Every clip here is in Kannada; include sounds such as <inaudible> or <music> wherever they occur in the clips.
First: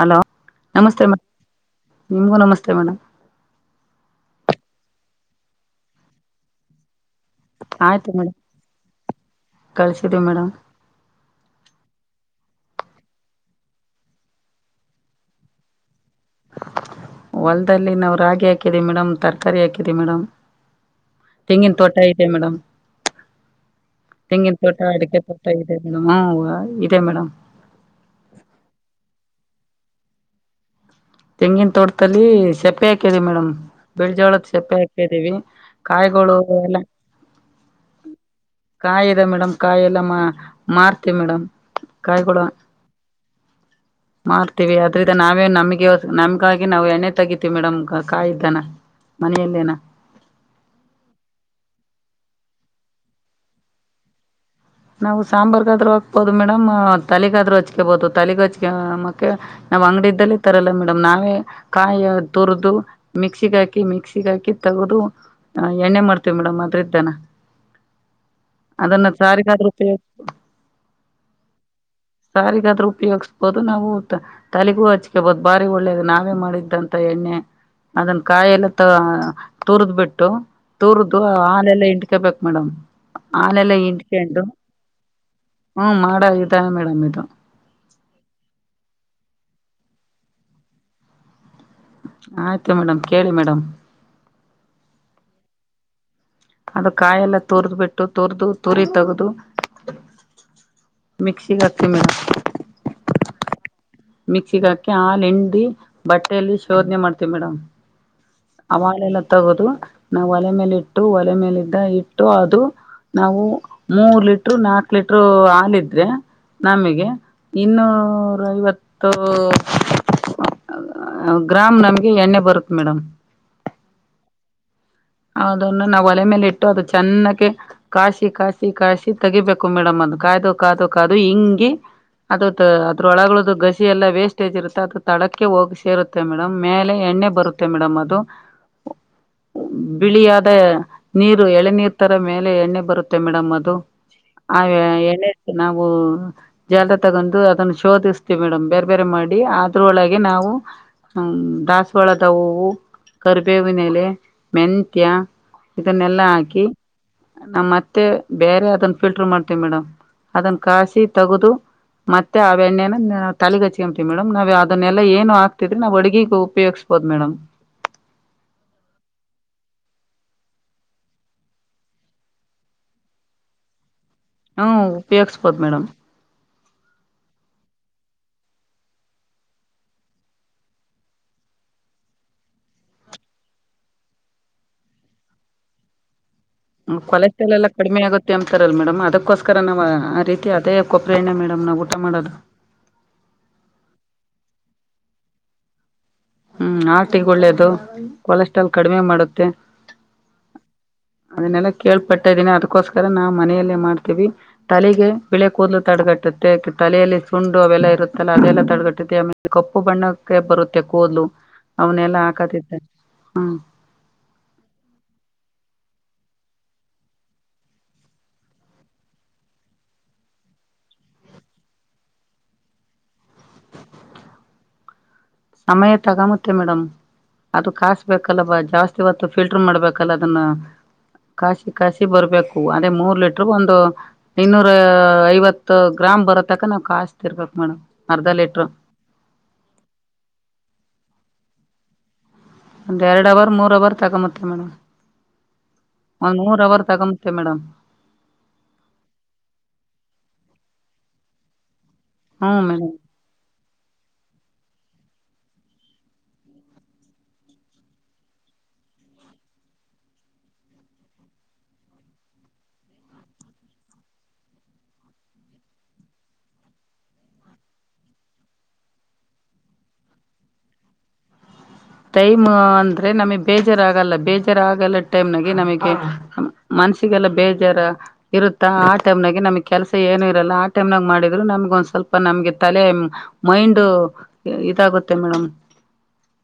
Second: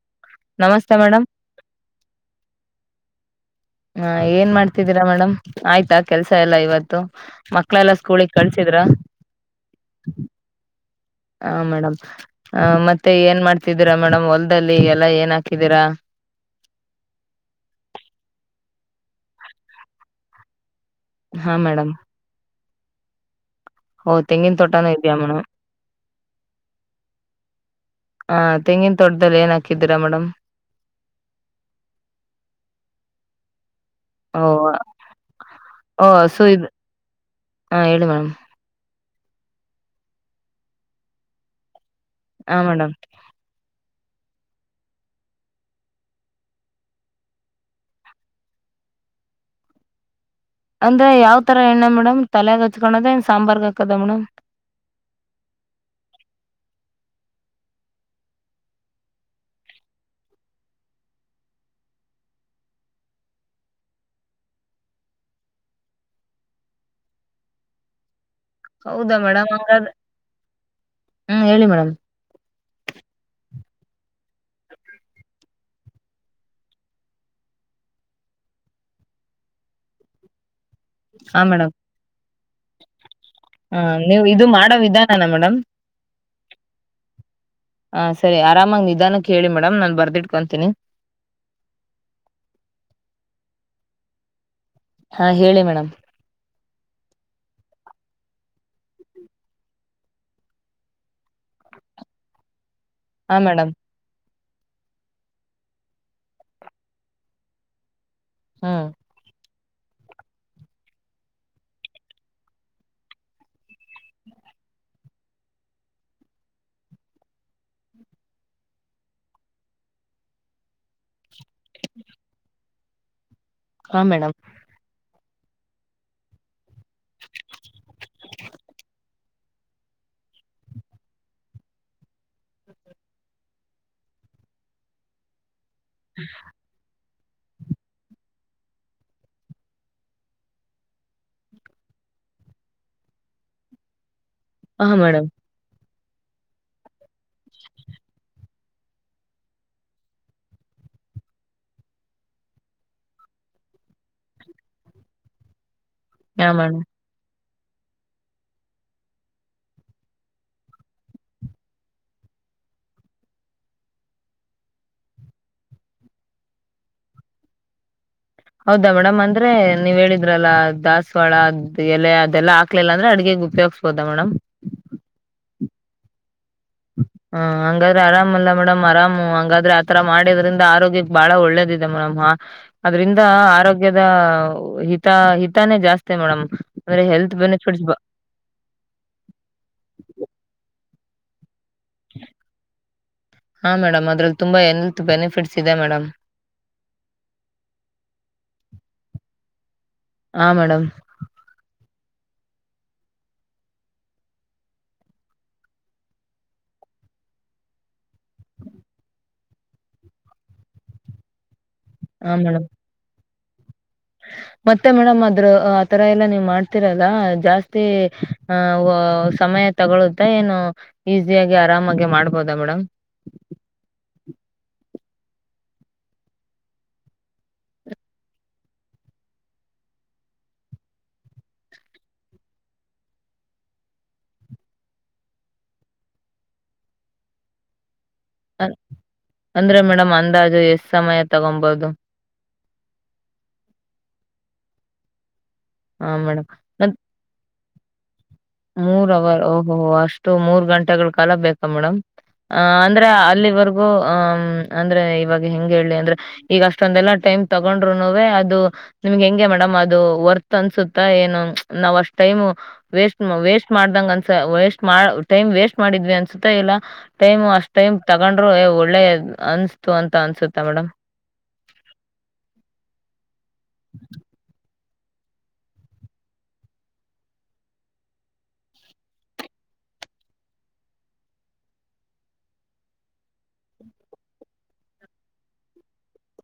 ಹಲೋ ನಮಸ್ತೆ ಮ ನಿಮಗೂ ನಮಸ್ತೆ ಮೇಡಮ್ ಹ ಏನ್ ಮಾಡ್ತಿದ್ದೀರಾ ಮೇಡಮ್ ಆಯ್ತಾ ಕೆಲ್ಸ ಎಲ್ಲಾ ಇವತ್ತು ಮಕ್ಳೆಲ್ಲಾ ಆಯ್ತು ಸ್ಕೂಲಿಗೆ ಮೇಡಮ್ ಕಳ್ಸಿದ್ರ ಕಳ್ಸಿದೀವಿ ಮೇಡಮ್ ಹ ಮೇಡಮ್ ಹ ಮತ್ತೆ ಏನ್ ಮಾಡ್ತಿದ್ದೀರಾ ಮೇಡಮ್ ಹೊಲ್ದಲ್ಲಿ ಎಲ್ಲಾ ಏನ್ ಹಾಕಿದೀರಾ ಹೊಲ್ದಲ್ಲಿ ನಾವವು ರಾಗಿ ಹಾಕಿದಿವಿ ಮೇಡಮ್ ತರಕಾರಿ ಹಾಕಿದಿ ಮೇಡಮ್ ಹಾ ತೆಂಗಿನ ಮೇಡಮ್ ತೋಟ ಐತೆ ಮೇಡಮ್ ಓ ತೆಂಗಿನ ತೋಟ ತೋಟನೂ ಇದೆಯಾ ಅಡಿಕೆ ಮೇಡಮ್ ತೋಟ ಇದೆ ಮೇಡಮ್ ಹ ಇದೆ ಮೇಡಮ್ ಹ ತೆಂಗಿನ ತೊಟ್ದದಲ್ಲಿ ಏನ್ ಹಾಕಿದ್ದೀರಾ ಮೇಡಮ್ ತೆಂಗಿನ ತೋಟಲ್ಲಿ ಸೆಪ್ಪೆ ಹಾಕಿದೆ ಮೇಡಮ್ ಬಿಳಜೋಳದ ಓಹ್ ಸಪ್ಪೆ ಹಾಕಿದೀವಿ ಓಹ್ ಕಾಯಿಗಳು ಹಸು ಇದ್ ಎಲ್ಲ ಹ ಹೇಳಿ ಮೇಡಮ್ ಕಾಯದ ಮೇಡಂ್ ಕಾಯೆಲ್ಲ ಮಾ ಮಾರ್ತಿ ಮೇಡಮ್ ಹ ಮೇಡಮ್ ಮಾಡ್ತೀವಿ ಅದ್ರಿಂದ ನಾವೇ ನಮ್ಗೆ ನಮ್ಗಾಗಿ ನಾವು ಎಣ್ಣೆ ತಗತಿೀವಿ ಮೇಡಮ್ ಕಾಯ್ದನ ಮನೆಯಲ್ಲೇನ ಅಂದ್ರೆ ಯಾವ್ ತರ ಎಣ್ಣ ಮೇಡಮ್ ತಲೆಯ ಹಚ್ಕೋದ ಸಾಂಬಾರ್ಗ ಹಾಕದ ಮೇಡಮ್ ನಾವು ಸಾಂಬಾರ್ುಗಾದ್ರರು ಹಾಕ್ಬೋದು ಮೇಡಮ್ ತಲೆಗಾದ್ರರು ಹಚ್ಕೊಬೋದು ತಲೆಗೆ ಹಚ್ಕ ಮಕ್ಕೆೆ ನಾವ್ ಅಂಗಡ್ದಲೇ ತರಲ್ಲ ಮೇಡಮ್ ನಾವೇ ಕಾಯ ತುರದುು ಮಿಕ್ಸಿಗ್ ಹಾಕಿ ಮಿಕ್ಸಿಗ ಹಾಕಿ ತಗದು ಎಣ್ಣೆ ಮಾಡ್ತೇವಿ ಮೇಡಮ್ ಅದ್ರ ಇದ್ದಾನ ಹೌದಾ ಮೇಡಮ್ ಹಂಗಾದ್ರ ಹ್ಮ್ ಹೇಳಿ ಮೇಡಮ್ ಸಾರಿಗಾದ್ರ ಉಪಯೋಗಿಸ್ಬೋದು ನಾ ಊದ ತಲೆಗೂ ಹಚ್ಿಕೆ ಬಹದ ಬಾರಿ ಒಳ್ಳೇದು ನಾವೇ ಮಾಡಿದ್ದಂತ ಎಣ್ಣೆ ಅದನ್ ಕಾಯಿಲ್ಲ ತ ತುರ್ದ್ ಬಿಟ್ಟು ತೂರದ್ದು ಹಾ ಮೇಡಮ್ ಆನೆಲ್ಲ ಇಂಡಟ್ಕಬೇಕಕ್ ಮೇಡಮ್ ಆನೆಲ್ಲ ಹ ಇ ನೀವು ಇದು ಮಾಡೋ ವಿಧಾನಾನ ಮೇಡಮ್ ಮಾಡೋ ವಿಧಾನ ಮೇಡಮ್ ಇದು ಹ ಸರಿ ಆರಾಮಾಗಿ ನಿಧಾನ ಕೇಳಿ ಮೇಡಮ್ ನಾನು ಬರ್ದಿಟ್ಕೊಂತೀನಿ ಆಯ್ತು ಮೇಡಮ್ ಕೇಳಿ ಮೇಡಮ್ ಹಾ ಹೇಳಿ ಮೇಡಮ್ ಅದು ಕಾಯೆಲ್ಲ ತೋರ್ದ್ ಬಿಟ್ಟು ತೋರ್ದು ತುರಿ ತಗದು ಮಿಕ್ಸಿ ಕತಿ ಮಲೆ ಹಾ ಮೇಡಮ್ ಮಿಕ್ಸಿಿಗೆ ಹಾಕಿ ಹಾಲ ಎಂಡಿ ಬಟ್ಟೆಯಲ್ಲಿ ಶೋಧನೆ ಮಾಡ್ತೇವಿ ಮೇಡಮ್ ಹ್ಮ್ ಅವಳೆಲ್ಲ ತಗೋದು ನಾವು ಒಲೆ ಮೇಲೆ ಇಟ್ಟು ಒಲೆ ಮೇಲಿದ್ದ ಇಟ್ಟು ಅದು ನಾವು ಮೂರ್ ಲೀಟರು ನಾಕ್ು ಲೀಟರು ಹಲ್ಿದ್ರೆ ನಮಗೆ ಇನ್ನೂರ ಐವತ್ತು ಗ್ರಾಮ್ ನಮ್ಗೆ ಎಣ್ಣೆ ಬರುತ್ತ ಮೇಡಮ್ ಹಾ ಮೇಡಮ್ ಅದನ್ನು ನಾವು ಒಲೆ ಮೇಲೆ ಇಟ್ಟು ಅದು ಚೆನ್ನಕ್ಕೆ ಕಾಶಿ ಕಾಶಿ ಕಾಶಿ ತೆಗಿಬೇಕು ಮೇಡಮ್ ಅದು ಕಾಯ್ದು ಕಾಯದುು ಕದು ಹಿಂಗಿ ಅದತ್ ಅದ್ರೊಳಗದದು ಗಸಿ ಎಲ್ಲ ವೇಸ್ಟೇಜ್ ಇರುತ್ತೆ ಅದ ತಳಕ್ಕೆ ಹೋಗಿ ಸೇರುತ್ತೆ ಮೇಡಮ್ ಮೇಲೆ ಎಣ್ಣೆ ಬರುತ್ತೆ ಮೇಡಮ್ ಅದು ಬಿಳಿಯಾದ ನೀರು ಎಳೆನರ್ ತರ ಮೇಲೆ ಎಣ್ಣೆ ಬರುತ್ತೆ ಮೇಡಮ್ ಅದು ಅವೆ ಹಾ ಮೇಡಮ್ ಎ್ಣೆತ ನಾವು ಜಾಲದ ತಗೊಂಡು ಅದನ್ನ ಶೋಧಿಸ್ತೀವಿ ಮೇಡಮ್ ಬೇರೆ ಬೇರೆ ಮಾಡಿ ಅದ್ರೊಳಗೆ ನಾವು ಹ್ಮ ದಾಸವಾಳದ ಹೂವು ಕರಿಬೇವಿನೆಲೆ ಮೆಂತ್ಯ ಇದನ್ನೆಲ್ಲಾ ಹಾ ಹಾಕಿ ಮೇಡಮ್ ನಮ್ಮ ಮತ್ತೆ ಬೇರೆ ಅದನ್ನ ಫಿಲ್ಟರ್ ಮಾಡ್ತೇವಿ ಮೇಡಮ್ ಅದನ್ ಕಾಸಿ ತಗದು ಮತ್ತೆ ಆ ಎಣ್ಣೆನ ನ ತಲೆಗ ಹಚ್ಕೊತೀವಿ ಮೇಡಮ್ ನಾವವು ಅದನ್ನಲ್ಲ ಏನು ಹಾತಿದ್ರೆ ನಾವು ಅಡುಗಿಗೆ ಉಪಯೋಗ್ವಿ ಹೌದು ಮೇಡಮ್ ಹೌದಾ ಮೇಡಮ್ ಅಂದ್ರೆ ನೀವ್ ಹೇಳಿದ್ರಲ್ಲ ದಾಸವಾಳ ಎಲೆ ಅದೆಲ್ಲ ಹಾಕ್ಲಿಲ್ಲ ಅಂದ್ರೆ ಅಡ್ಗೆ ಉಪಯೋಗ್ ಸೋದ ಮೇಡಮ್. ಹ್ಮ ಉಪಯೋಗ್ಸಬಹದು ಮೇಡಮ್. ಹಾ ಹಂಗಾದ್ರೆ ಆರಾಮಲ್ಲ ಮೇಡಮ್ ಆರಾಮು ಹಾಗಂಗಾದ್ರೆ ಆತರ ಮಾಡಿದ್ರಿಂದ ಆರೋಗ್ಯ. ಬಾಳ ಒಳ್ಳೇದಿದೆ ಮೇಡಮ. ಅದ್ರಿಂದ ಆರೋಗ್ಯದ ಹಿತ ಹಿತಾನೇ ಜಾಸ್ತಿ ಮೇಡಮ್. ಅಂದ್ರೆ ಹೆಲ್ತ್ ಕೊಲೆಸ್ಟ್ರಲ್ ಎಲ್ಲ ಬೆನಿಫಿಟ್ಸ್ ಕಡಿಮೆ ಆಗುತ್ತೆ. ರಲ್ಲ ಮೇಡಮ್ ಅದಕ್ಕೋಸ್ಕರ ನಾವು ಆ ರೀತಿ ಅದೇ ಕೊಪ್ರಿ ಎಣ್ಣೆ ಮೇಡಮ್ ನಾವು ಊಟ ಮಾಡೋದು. ಹಾ ಮೇಡಮ್ ಅದ್ರಲ್ಲಿ ತುಂಬಾ ಎಲ್ತ್ ಬೆನಿಫಿಟ್ಸ್ ಇದೆ ಮೇಡಮ್. ಹ್ಮ್ ಆರ್ಟಿಗ್ ಒಳ್ಳೇದು ಕೊಲೆಸ್ಟ್ರಾಲ್ ಕಡಿಮೆ ಮಾಡುತ್ತೆ. ಹಾ ಮೇಡಮ್ ಅದನ್ನೆಲ್ಲ ಕೇಳ್ಪಟ್ಟ್ದೀನಿ ಅದಕ್ಕೋಸ್ಕರ ನಾ ಮನೆಯಲ್ಲೇ ಮಾಡ್ತೀವಿ. ತಲಿಗೆ ಬಿಳೆ ಕೂದಲು ತಡಗಟ್ಟುತ್ತೆ ತಲೆಯಲ್ಲಿ ಸುಂಡು ಅವೆಲ್ಲ ಇರುತ್ತಲ್ಲಾ ಅದೆಲ್ಲಾ ತಡೆಗಟ್ಟೆ ಆಮೆ ಕಪ್ಪು ಬಣ್ಣಕ್ಕೆ ಬರುತ್ತೆ ಕೂದ್ಲು ಅವನೆಲ್ಲಾ ಹಾಕತಿದ್ರೆ ಹ್ಮ. ಹ ಮತ್ತೆ ಮೇಡಮ್ ಅದ್ರ ಆತರ ಎಲ್ಲ ನೀವ್ ಮಾಡ್ತಿರಲ್ಲ ಜಾಸ್ತಿ ಆ ಸಮಯ. ತಗೊಳ್ಳುತ್ತಾ ಏನು ಈಸಿಯಾಗಿ ಆರಾಮಾಗಿ ಮಾಡ್ಬೋದಾ ಮೇಡಮ್. ಸಮಯ ತಗಮುತ್ತೆ ಮೇಡಮ್. ಅದು ಕಾಸ್ಬೇಕಾಲ ಬಾ ಜಾಸ್ತಿ ಹೊತ್ತು ಫಿಲ್ಟರ್ ಮಾಡ್ಬೇಕಲ್ಲ ಅದುನ್ನ. ಕಾಸಿ ಕಾಸಿ ಬರ್ಬೇಕು ಅದೆ ಮೂರ್ ಲೀಟರ್ಗೆ ಒಂದು. ಇನ್ನೂರ ಐವತ್ತು ಗ್ರಾಮ್ ಬರೋ ತಕ ನಾವ್ ಕಸ್ತಿ ಇರ್ಬೇಕ್ ಮೇಡಮ್ ಅರ್ಧ ಲೀಟರು. ಅಂದ್ರೆ ಮೇಡಮ್ ಅಂದಾಜು ಎಷ್ಟ್ ಸಮಯ ತಗೋಬೋದು. ಒಂದ್ ಎರಡ್ ಅವರ್ ಮೂರ್ ಅವರ್ ತಗೊಮುತ್ತೆ ಮೇಡಮ್ ಹಾ ಒಂದ್ ಮೇಡಮ್ ಮೂರ್ ಅವರ್ ಮತ್ ತಗೊಮುತ್ತೆ ಮೇಡಮ್. ಮೂರ್ ಅವರ್ ಓಹೋ ಅಷ್ಟು ಮೂರ್ ಗಂಟೆಗಳ ಕಾಲ ಬೇಕಾ ಮೇಡಮ್. ಅ ಹ್ಮ್ ಮೇಡಮ್ ಅಂದ್ರ ಅಲ್ಲಿವರೆಗೂ ಆ ಅಂದ್ರೆ ಇವಾಗ ಹೆಂಗ ಹೇಳಿ ಅಂದ್ರೆ. ಈಗ ಅಷ್ಟೊಂದೆಲ್ಲಾ ಟೈಮ್ ತಗೊಂಡ್ರುನುವೆ ಅದು. ನಿಮ್ಗೆ ಹೆಂಗೆ ಮೇಡಮ್ ಅದು ವರ್ತ್ ಅನ್ಸುತ್ತ ಏನು ನಾವ್ ಅಷ್ಟ್ ಟೈಮ್. ವೇಸ್ಟ್ ಮಾಡ್ದಂಗ ಅನ್ಸ ವೇಸ್ಟ್ ಮಾಡ ಟೈಮ್ ವೇಸ್ಟ್ ಮಾಡಿದ್ವಿ ಅನ್ಸುತ್ತಾ ಇಲ್ಲಾ. ಟೈಮ್ ಅಷ್ಟ್ ಟೈಮ್ ತಗೊಂಡ್ರೆ ಹೆ ಒಳ್ಳೆ ಅನ್ಸ್ತು ಅಂತ ಅನ್ಸುತ್ತ ಮೇಡಮ್. ಟೈಮ್ ಅಂದ್ರೆ ನಮಗೆ ಬೇಜಾರಾಗಲ್ಲ ಬೇಜಾರಾಗಲ್ಲ. ಟೈಮ್ನಗೆ ನಮಗೆ ಮನ್ಸಿಗೆಲ್ಲ ಬೇಜಾರ. ಇರುತ್ತಾ ಆ ಟೈಮ್ನಾಗ ನಮ್ಗ್ ಕೆಲ್ಸ ಏನು ಇರಲ್ಲ ಆ ಟೈಮ್ನಾಗ ಮಾಡಿದ್ರು ನಮ್ಗ ಒಂದ್ ಸ್ವಲ್ಪ ನಮ್ಗೆ ತಲೆ. ಮೈಂಡು ಇದಾಗುತ್ತೆ ಮೇಡಮ್.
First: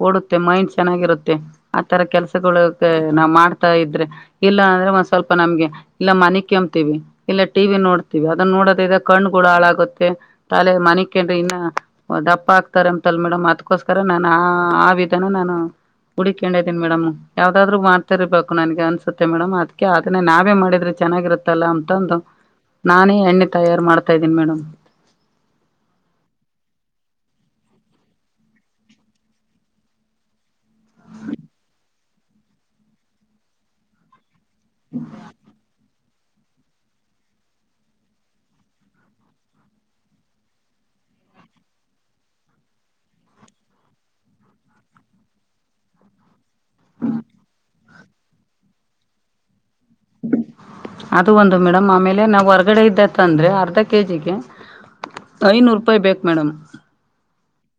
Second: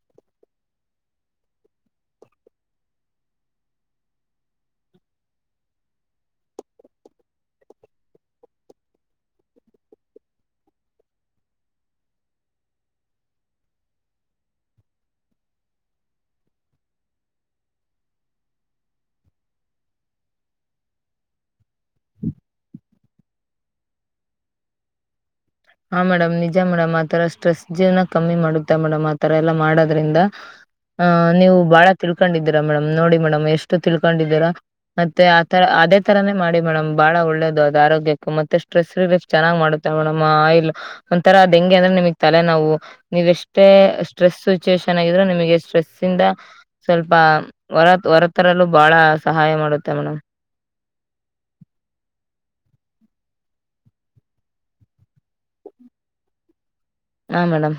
ಓಡುತ್ತೆ ಮೈಂಡ್ ಚೆನ್ನಾಗಿರುತ್ತೆ ಆತರ ಕೆಲಸಗಳು ನಾವ್ ಮಾಡ್ತಾ ಇದ್ರೆ. ಇಲ್ಲ ಅಂದ್ರೆ ಒಂದ್ ಸ್ವಲ್ಪ ನಮ್ಗೆ. ಇಲ್ಲ ಮಲಿಕಂಬ್ತೀವಿ ಇಲ್ಲ ಟಿವಿ ನೋಡ್ತಿವಿ ಅದನ್ನ ನೋಡೋದ್ರ ಇದ ಕಣ್ಗಳು ಹಾಳಾಗುತ್ತೆ. ತಲೆೆ ಮನಿಕಂಡ್ರ ಇನ್ನ ದಪ್ಪ ಆಕ್ತಾರ ಅಂತಲ್ ಮೇಡಮ್ ಅದಕೋಸ್ಕರ ನಾನ ಆ ವಿದಾನ ನಾನು. ಹುಕೊಂಡ ಇದೀನಿ ಮೇಡಮ್ ಯಾವ್ದಾದ್ರು ಮಾಡ್ತರ್ಬೇಕು ನನ್ಗೆ ಅನ್ಸುತ್ತೆ ಮೇಡಮ್ ಅದ್ಕ್ಕೆ ಅದನ್ನ ನಾವೇ ಮಾಡಿದ್ರೆ. ಚೆನ್ನಾಗಿರುತ್ತಲ್ಲ ಅಂತಂದು ನಾನೇ ಎಣ್ಣೆ ತಯಾರ್ ಮಾಡ್ತಾ ಇದ್ದೀನಿ ಮೇಡಮ್. ಹಾ ಮೇಡಮ್ ನಿಜ ಮೇಡಮ್ ಆತರ ಸ್ಟ್ರೆಸ್ ಜೀವನ ಕಮ್ಮಿ ಮಾಡುತ್ತ ಮೇಡಮ್ ಆತರ ಎಲ್ಲಾ ಮಾಡೋದ್ರಿಂದ. ಹ ನೀವು ಬಾಳ ತಿಳ್ಕೊಂಡಿದ್ದೀರಾ ಮೇಡಮ್ ನೋಡಿ ಮೇಡಮ್ ಎಷ್ಟು ತಿಳ್ಕೊಂಡಿದ್ದೀರಾ. ಮತ್ತೆ ಆತರ ಅದೇ. ಥರನೇ ಮಾಡಿ ಮೇಡಮ್ ಬಹಳ ಒಳ್ಳೇದು ಅದು ಆರೋಗ್ಯಕ್ಕ ಮತ್ತೆ ಸ್ಟ್ರೆಸ್ ರಿಲೀಫ್ ಚೆನ್ನಾಗಿ ಮಾಡುತ್ತೆ ಮೇಡಮ್ ಆಯಿಲ್. ಒಂತರ ಅದೆಂಗೆ ಅಂದ್ರೆ ನಿಮಗ್ ತಲೆ ನೊವು. ನೀವ್ ಎಷ್ಟೇ ಸ್ಟ್ರೆಸ್ ಸಿಚುವೇೇಶನ್ ಆಗಿದ್ರೆ ನಿಮಗೆ ಸ್ಟ್ರೆಸ್ ಇಂದ. ಸ್ವಲ್ಪ ಹೊರ ಹೊರತರಲ್ಲೂ ಬಹಳ ಸಹಾಯ ಮಾಡುತ್ತೆ ಮೇಡಮ್. ಅದು ಒಂದು ಮೇಡಮ್ ಆಮೇಲೆ ನಾವು ಹೊರ್ಗಡೆ ಇಂದ ತಂದ್ರೆ ಅರ್ಧ ಕೆಜಿಗೆ. ಐನೂರು ರೂಪಾಯಿ ಬೇಕ್ ಮೇಡಮ್. ಹಾ ಮೇಡಮ್.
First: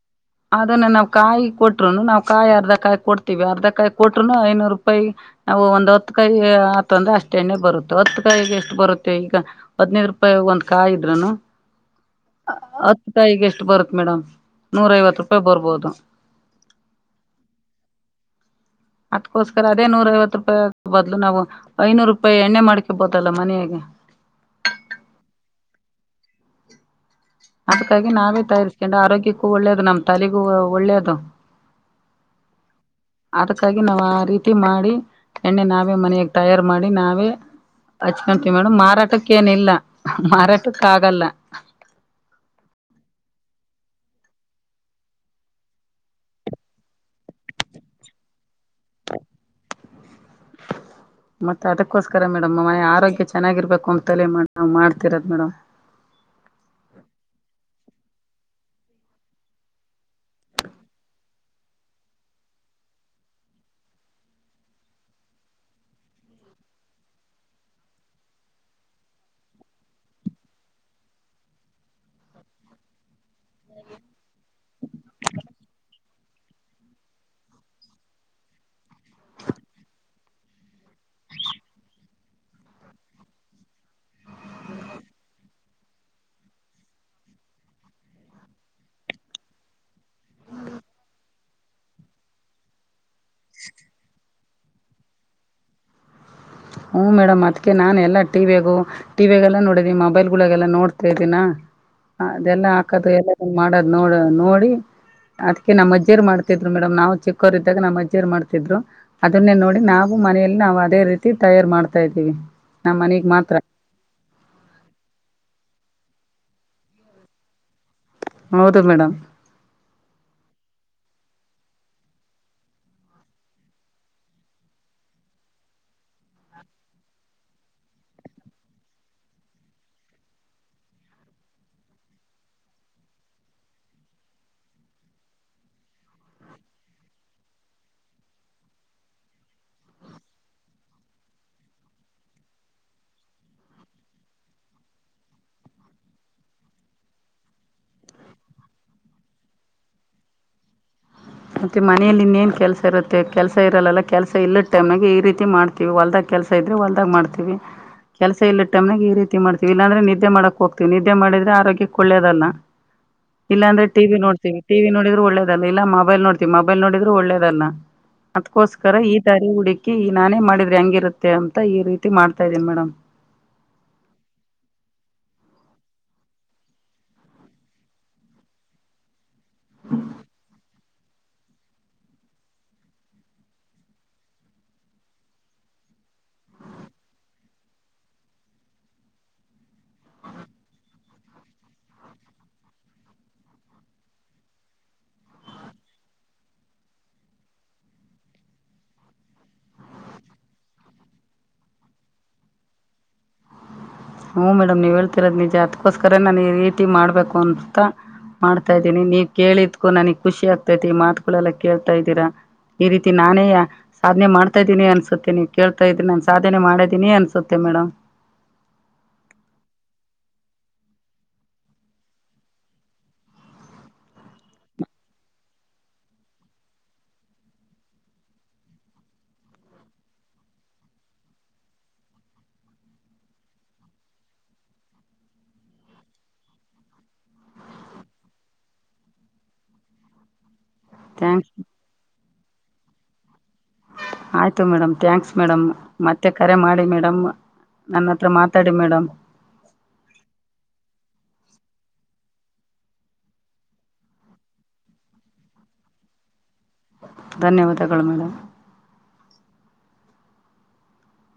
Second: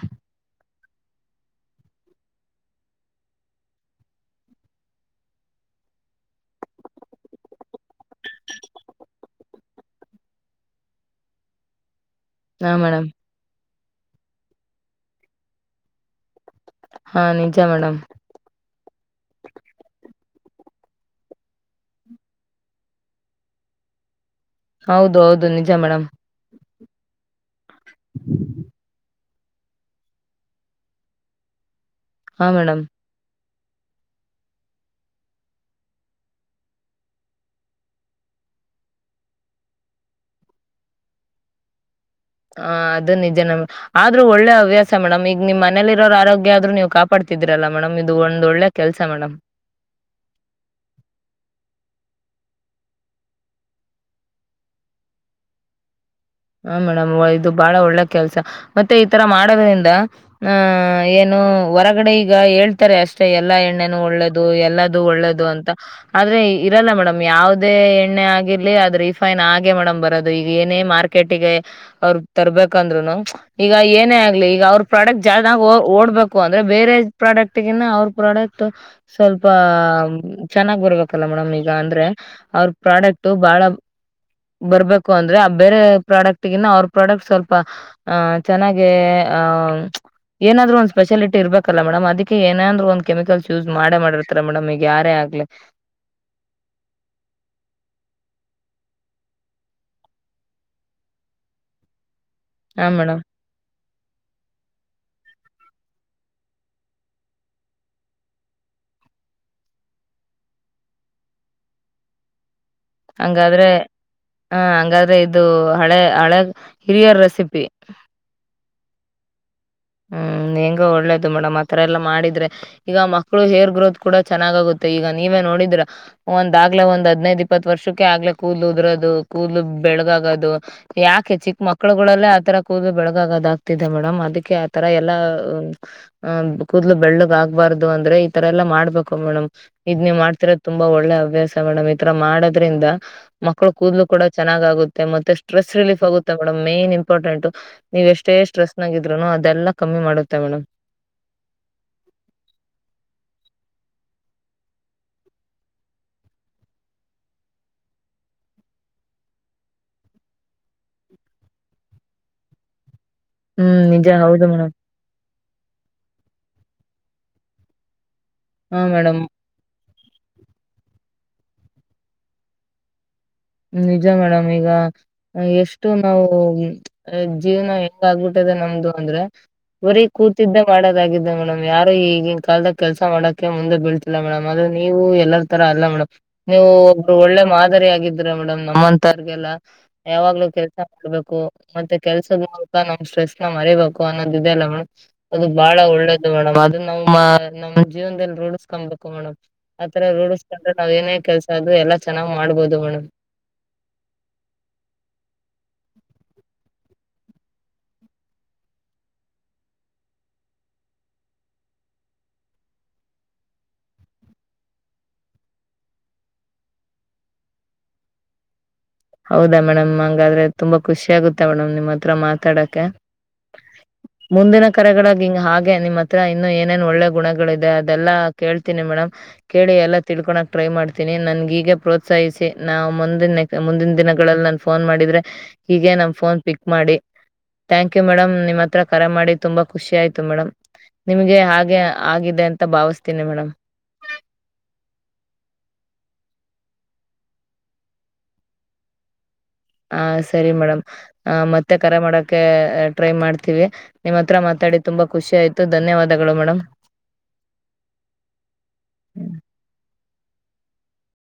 ಅದನ್ನ ನಾವು ಕಾಯಿ ಕೊಟ್ರುನು ನಾವು ಕಾಯಿ ಅರ್ಧ ಕಾಯಿ ಕೊಡ್ತೀವಿ ಅರ್ಧ ಕಾಯಿ ಕೊಟ್ರುನು ಐನೂರು ರೂಪಾಯಿ. ನಾವು ಒಂದ್ ಹೊತ್ತು ಕಾಯಿ ಆತಂದ್ರ ಅಷ್ಟ ಎಣ್ಣೆ ಬರುತ್ತೆ ಹೊತ್ತು ಕಾಯ ಎಷ್ಟು ಬರುತ್ತೆ ಈಗ. ಹದ್ನೈದು ರೂಪಾಯಿ ಒಂದ್ ಕಾಯ ಇದ್ರನು. <inaudible> ಮೇಡಮ್ ಹತ್ತುಕಾಯಿಗೆ ಎಷ್ಟು ಬರುತ್ತ ಮೇಡಮ್ ನೂರ ಐವತ್ತು ರೂಪಾಯಿ ಬರ್ಬೋದು. ಹಾ ನಿಜ ಮೇಡಮ್. ಅದಕ್ಕೋಸ್ಕರ ಅದೇ ನೂರ ಐವತ್ತು ರೂಪಾಯಿ ಬದ್ಲು ನಾವು. ಐನೂರು ರೂಪಾಯಿ ಎಣ್ಣೆ ಮಾಡ್ಕಬೋದಲ್ಲ ಮನೆಯಗೆ. ಹೌದು ಹೌದು ನಿಜ ಮೇಡಮ್. ಅದಕ್ಕಾಗಿ ನಾವೇ ತಯಾರಿಸಿಕೊಂಡು ಆರೋಗ್ಯಕ್ಕೂ ಒಳ್ಳೇದು ನಮ್ಮ್ ತಲೆಗೂ ಒಳ್ಳೇದು. ಹಾ ಮೇಡಮ್. ಅದಕ್ಕಾಗಿ ನಾವು ಆ ರೀತಿ ಮಾಡಿ ಎಣ್ಣೆ ನಾವೇ ಮನಾಗ ತಯಾರು ಮಾಡಿ ನಾವೇ. ಹಚ್ಕೊಂತೀವಿ ಮೇಡಮ್ ಮಾರಾಟಕ್ಕ ಏನ ಇಲ್ಲ ಮಾರಾಟಕ್ಕ ಆಗಲ್ಲ. ಹ ಅದು ನಿಜ ನಮ. ಆದ್ರೂ ಒಳ್ಳೆ ಹವ್ಯಾಸ ಮೇಡಮ್ ಈಗ ನಿಮ್ ಮನೇಲಿ ಇರೋರ ಆರೋಗ್ಯ ಅದ್ರು ನೀವು ಕಾಪಾಡ್ತಿದೀರಲ್ಲ ಮೇಡಮ್ ಇದು ಒಂದ್ ಒಳ್ಳೆ ಕೆಲ್ಸ ಮೇಡಮ್. ಈ ಮತ್ತೆ ಅದಕ್ಕೋಸ್ಕರ ಮೇಡಮ್ ಆರೋಗ್ಯ ಚೆನ್ನಾಗಿರ್ಬೇಕು ಅಂತಲೆ ನಾವ್ ಮಾಡ್ತಿರೋದು ಮೇಡಮ್. ಹ ಮೇಡಮ್ ಇದು ಬಾಳ ಒಳ್ಳೆ ಕೆಲ್ಸ ಮತ್ತೆ ಈತರ ಮಾಡೋದ್ರಿಂದ. ಹ ಏನು ಹೊರಗಡೆ ಈಗ ಹೇಳ್ತಾರೆ ಅಷ್ಟೇ ಎಲ್ಲಾ ಎಣ್ಣೆನ ಒಳ್ಳೆದ ದು ಎಲ್ಲದು ಒಳ್ಳೇದು ಅಂತ. ಆದ್ರೆ ಇರಲ್ಲ ಮೇಡಮ್ ಯಾವದೇ ಎಣ್ಣೆ ಆಗಿರ್ಲಿ ಅದು ರಿಫೈನ್ ಆಗೆ ಮೇಡಮ್ ಬರೋದು ಈಗ ಏನೇ ಮಾರ್ಕೆ ಕೆಟ್ಟಿಗೆ ಅವ್ರ ತರ್ಬೇಕಂದ್ರುನು. ಈಗ ಏನೇ ಆಗ್ಲಿ ಈಗ ಅವ್ರ ಪ್ರಾಡಕ್ಟ್ ಜಾ ಓಡ್ಬೇಕು. ಅಂದ್ರೆ ಬೇರೆ ಪ್ರಾಡಕ್ಟ್ಗಿನ್ನ ಅವ್ರ ಪ್ರಾಡಕ್ಟ್. ಸ್ವಲ್ಪ ಚೆನ್ನಾಗ್ ಬರ್ಬೇಕಲ್ಲ ಮೇಡಮ್ ಈಗ ಅಂದ್ರೆ. ಅವ್ರ ಪ್ರಾಡಕ್ಟ್ ಬಾಳ ಬರ್ಬೇಕು ಅಂದ್ರೆ ಬೇರೆ. ಪ್ರಾಡಕ್ಟ್ಗಿನ್ನ ಅವ್ರ ಪ್ರಾಡಕ್ಟ್ ಸ್ವಲ್ಪ ಆ ಚೆನ್ನಾಗೆ ಆ. ಏನಾದ್ರು ಒಂದ್ ಸ್ಪೆಶಾಲಟಿ ಇರ್ಬೇಕಲ್ಲ ಮೇಡಮ್ ಅದಕ್ಕೆ ಏನಾದ್ರು ಒಂದ್ ಕೆಮಿಕಲ್ಸ್ ಯೂಸ್ ಮಾಡೆ ಮಾ ಹತ್ರ ಮೇಡಮ್ ಈಗ ಯಾರೇ ಆಗ್ಲಿ. ಹು ಮೇಡಮ್ ಅದಕ್ಕೆ ನಾನು ಎಲ್ಲ ಟಿವಿಯಗು. ಟಿವಿಯಾಗಲ್ಲ ನೋಡಿದನಿ ಮೊಬೈಲ್ ಗೋಳಗೆಲ್ಲ ನೋಡ್ತಾ ಇದಿನಾ ಅದೆಲ್ಲ ಹಾ ಹಾಕದು ಮೇಡಮ್ ಎಲ್ಲ. ಮಾಡದ್ ನೋಡ ನೋಡಿ. ಅದ್ಕೆ ನಮ್ಮ ಅಜ್ಜಿರು ಮಾಡ್ತಿದ್ರು ಮೇಡಮ್ ನಾವ ಚಿಕ್ಕರ್ ಇದ್ದಾಗ ನಮ್ ಅಜ್ಜಿರೊ ಮಾಡ್ತಿದ್ರು. ಅದನ್ನೇ ನೋಡಿ ನಾವು ಮನಲಿ ನಾವು ಅದೇ ರೀತಿ ತಯಾರ್ ಮಾಡ್ತಾ ಇದ್ದೀವಿ. ನಮ್ಮ ಮನೆಗ್ ಮಾತ್ರ ಹಂಗಾದ್ರೆ ಹ ಹಂಗಾದ್ರೆ ಇದು ಹಳೆ ಹಳೆ ಹಿರಿಯ ರೆಸಿಪಿ. ಹೌದು ಮೇಡಮ್. ಹ್ಮ್ ಹೆಂಗೋ ಒಳ್ಳೇದು ಮೇಡಮ್ ಅತರ ಎಲ್ಲಾ ಮಾಡಿದ್ರೆ. ಈಗ ಮಕ್ಳು ಹೇರ್ ಗ್ರೋತ್ ಕೂಡ ಚೆನ್ನಾಗಗುತ್ತೆ ಈಗ ನೀವೇ ನೋಡಿದ್ರ. ಒಂದಾಗ್ಲೇ ಒಂದ್ ಹದಿನೈದು ಇಪ್ಪತ್ತು ವರ್ಷಕ್ಕೆ ಆಗ್ಲೆೇ ಕೋಧ್ಲು ಉದರೋದು ಕೂದ್ಲು ಬೆಳ್ಳಗಗೊದು. ಯಾಕೆ ಚಿಕ್ಕ ಮಕ್ಳುಗಳಲ್ಲೇ ಆತರ ಕೂದ್ಲು ಬೆಳಗಾಗದ ಆಗ್ತಿದೆ ಮೇಡಮ್ ಅದಕ್ಕೆ. ತರ ಎಲ್ಲಾ ಕೂದ್ಲು ಬೆಳ್ಳಗ್ ಆಗ್ಬಾರ್ದು ಅಂದ್ರೆ ಈ ತರ ಎಲ್ಲಾ ಮಾಡ್ಬೇಕು ಮೇಡಮ್ ಇದ್ ನೀ್ ಮಾಡ್ತಿರೋದು ತುಂಬಾ ಒಳ್ಳೆ ಅಭ್ಯಾಸ ಮೇಡಮ್ ಈ ತರ ಮಾಡೋದ್ರಿಂದ ಮಕ್ಕಳು ಕೂದಲು ಕೂಡ ಚನ್ನಾಗುತ್ತೆ ಮತ್ತೆ ಸ್ಟ್ರೆಸ್ ರಿಲೀಫ ಆಗುತ್ತೆ ಮೇಡಮ್ ಮೇನ್ ಇಂಪಾರ್ಟೆಂಟ್ ನೀವು ಎಷ್ಟೇ ಸ್ಟ್ರೆಸ್ ನಾಗಿದ್ರುನು ಅದೆಲ್ಲ ಕಮ್ಮಿ ಮಾಡುತ್ತೆ ಮೇಡಮ್ ಮತ್ತೆ ಮನೆಯಲ್ಲಿ ಇನ್ನ ೇನ್ ಕೆಲಸ ಇರುತ್ತೆ ಕೆಲಸ ಇರಲ್ಲ ಕೆಲಸ ಇಲ್ಲದ ಟೈಮ್ಾಗೆ ಈ ರೀತಿ ಮಾಡ್ತಾರೆ ಹೊಲ್ದಾಗ ಕೆಲಸ ಇದ್ರೆ ಹೊಲ್ದಾಗ್ ಮಾಡ್ತೀವಿ ಕೆಲಸ ಇಲ್ಲ ಟಮ್ನಾಗ ಈ ರೀತಿ ಮಾಡ್ತತಿವಿ ಇಲ್ಲಾಂದೆ ನಿದ್ದೆ ಮಾಡಕ್ ಹೋಗ್ತಿವಿ ನಿದ್ದೆ ಮಾಡ್ರೆ ಆರೋಗ್ಯಕ್ಕೆ ಒಳ್ಳೇದಲ್ಲ <inaudible> ಹ್ಮ್ ಇಲ್ಲಾಂದ್ರೆಟಿ ನಿಜ ಹೌದು ನೋಡ್ತೀವಿ ಮೇಡಮ್ ಟಿ ವಿ ನೋಡಿದ್ರ ಒೇದಲ್ಲ ಮೊಬೈಲ್ ನೋಡ್ತೀವಿ ಮೊಬೈಲ್ ನೋಡಿದ್ರರು ಒಳ್ಳೇದಲ್ಲ ಹಾ ಅದಕೋಸ್ಕರ ಈ ಮೇಡಮ್ ದಾರಿ ಹುಡ ನಾನೇ ಮಾಡಿದ್ರೆ ಹೆಂಗಿರುತ್ತೆ ಅಂತ ಈ ರೀತಿ ಮಾಡ್ತಾ ಇದೀನಿ ಮೇಡಮ್ ್ಮ ನಿಜ ಮೇಡಮ್ ಈಗ ಎಷ್ಟು ನಾವು ಜೀವನ ಹೆಂಗ ಆಗ್ಬಿಟ್ಟಿದೆ ನಮ್ದು ಅಂದ್ರೆ ಬರೀ ಕೂತಿದ್ದ ಮಾಡೋದಾಗಿದ್ದ ಮೇಡಮ್ ಯಾರು ಈಗಿನ ಕಾಲದ ಕೆಲ್ಸ ಮಾಡಕೆ ಮುಂದೆ ಬೀಳ್ತಿಲ್ಲ ಮೇಡಮ್ ಆದದು ನೀವು ಎಲ್ಲರ ತರ ಅಲ್ಲ ಮೇಡಮ್ ನೀವು ಒಬ್ರು ಒಳ್ಳೆ ಮಾದರಿ ಆಗಿದ್ರ ಮೇಡಮ್ ನಮ್ಮಂತಾರ್ಗೆಲ್ಲ ಯಾವಾಗ್ಲೂ ಕೆಲ್ಸ ಮಾಡ್ಬೇಕು ಮತ್ತೆ ಕೆಲ್ಸದ ಮೂಲಕ ನಮ್ ಸ್ಟ್ರೆಸ್ ನ ಮರಿಬೇಕು ಅನ್ನೋದಿದೆ ಅಲ್ಲ ಮೇಡಮ್ ಅದು ಬಹಳ ಒಳ್ಳೇದು ಮೇಡಮ್ ಅದು ನ್ ನಮ್ಮ್ ಜೀವನದಲ್ಲಿ ರೂಢಸ್ಕೊಬೇಕು ಮೇಡಮ್ ಆತರ ರೂಢಿಸ್ಕೊಂಡ್ರೆ ನಾವ್ ಏನೇ ಕೆಲ್ಸ ಅದು ಎಲ್ಲ ಚೆನ್ನಾಗಿ ಮಾಡಬಹುದು ಮೇಡಮ್ ಹೂ ಮೇಡಮ್ ನೀವು ಹೇಳ್ತಿರೋದು ನಿಜ ಅತ್ಕ್ಕೋಸ್ಕರ ನಾನು ರೀತಿ ಮಾಡ್ಬೇಕು ಅನ್ಂತಾ ಮಾಡ್ತಾ ಇದ್ದೀನಿ ನೀವ್ ಕೇಳಿದ್ಕೂ ನನಗ್ ಖುಷಿ ಆಗ್ತೈತಿ ಮಾತುಗಳೆಲ್ಲಾ ಕೇಳ್ತಾ ಇದ್ದೀರಾ ಈ ರೀತಿ ನಾನೇ ಸಾಧನೆ ಮಾಡ್ತಾ ಇದೀನಿ ಅನ್ಸುತ್ತೆ ನೀವು ಕೇಳ್ತ ಇದ್ರಿ ನಾನು ಸಾಧನೆ ಮಾಡಿದ್ದೀನಿ ಅನ್ಸುತ್ತೆ ಮೇಡಮ್ ಹೌದಾ ಮೇಡಮ್ ಹಂಗಾದ್ರೆ ತುಂಬಾ ಖುಷಿ ಆಗುತ್ತೆ ಮೇಡಮ್ ನಿಮ್ಮ್ ಹತ್ರ ಮಾತಾಡಕ್ಕೆ <inaudible> ಮುಂದಿನ ಕರೆಗಳಾಗಿ ಹಿಂಗ ಹಾಗೆ ನಿಮ್ಮ್ ಹತ್ರ ಇನ್ನು ಏನೇನ್ ಒಳ್ಳೆ ಗುಣಗಳಿದೆ ಅದೆಲ್ಲಾ ಕೇಳ್ತೀನಿ ಮೇಡಮ್ ಕೇಳಿ ಎಲ್ಲ ತಿಳ್ಕೊಳಕ್ ಟ್ರೈ ಮಾಡ್ತೀನಿ ನನ್ಗೀಗ ಪ್ರೋತ್ಸಾಹಿಸಿ ನಾವು ಮುಂದಿನ ಮುಂದಿನ ದಿನಗಳಲ್ಲಿ ನನ್ ಫೋನ್ ಮಾಡಿದ್ರೆ ಹೀಗೆ ನಮ್ ಫೋನ್ ಪಿಕ್ ಮಾಡಿ ತ್ಯ್ಯಾಂಕ್ ಯು ಮೇಡಮ್ ನಿಮ್ಮ ಹತ್ರ ಕರ ಮಾಡಿ ತುಂಬ ಖುಷಿ ಆಯಿತು ಮೇಡಮ್ ನಿಮ್ಗೆ ಥ್ಯಾಂಕ್ಸ್ ಹಾಗೆ ಆಗಿದೆ ಅಂತ ಭಾವಿಸ್ತೀನಿ ಮೇಡಮ್ ಆಯ್ತು ಮೇಡಮ್ ಥ್ಯಾಂಕ್ಸ್ ಮೇಡಮ್ ಮತ್ತೆ ಕರೆ ಮಾಡಿ ಮೇಡಮ್ ನನ್ನ ಹತ್ರ ಮಾತಾಡಿ ಮೇಡಮ್ ಹ ಸರಿ ಮೇಡಮ್ ಆ ಮತ್ತೆ ಕರೆ ಮಾಡಕ ಟ್ರೈ ಮಾಡ್ತೀವಿ ನಿಮ್ಮ್ ಹತ್ರ ಮಾತಾಡಿ ತುಂಬಾ ಖುಷಿ ಆಯ್ತು ಧನ್ಯವಾದಗಳು ಮೇಡಮ್ ಧನ್ಯವಾದಗಳು ಮೇಡಮ್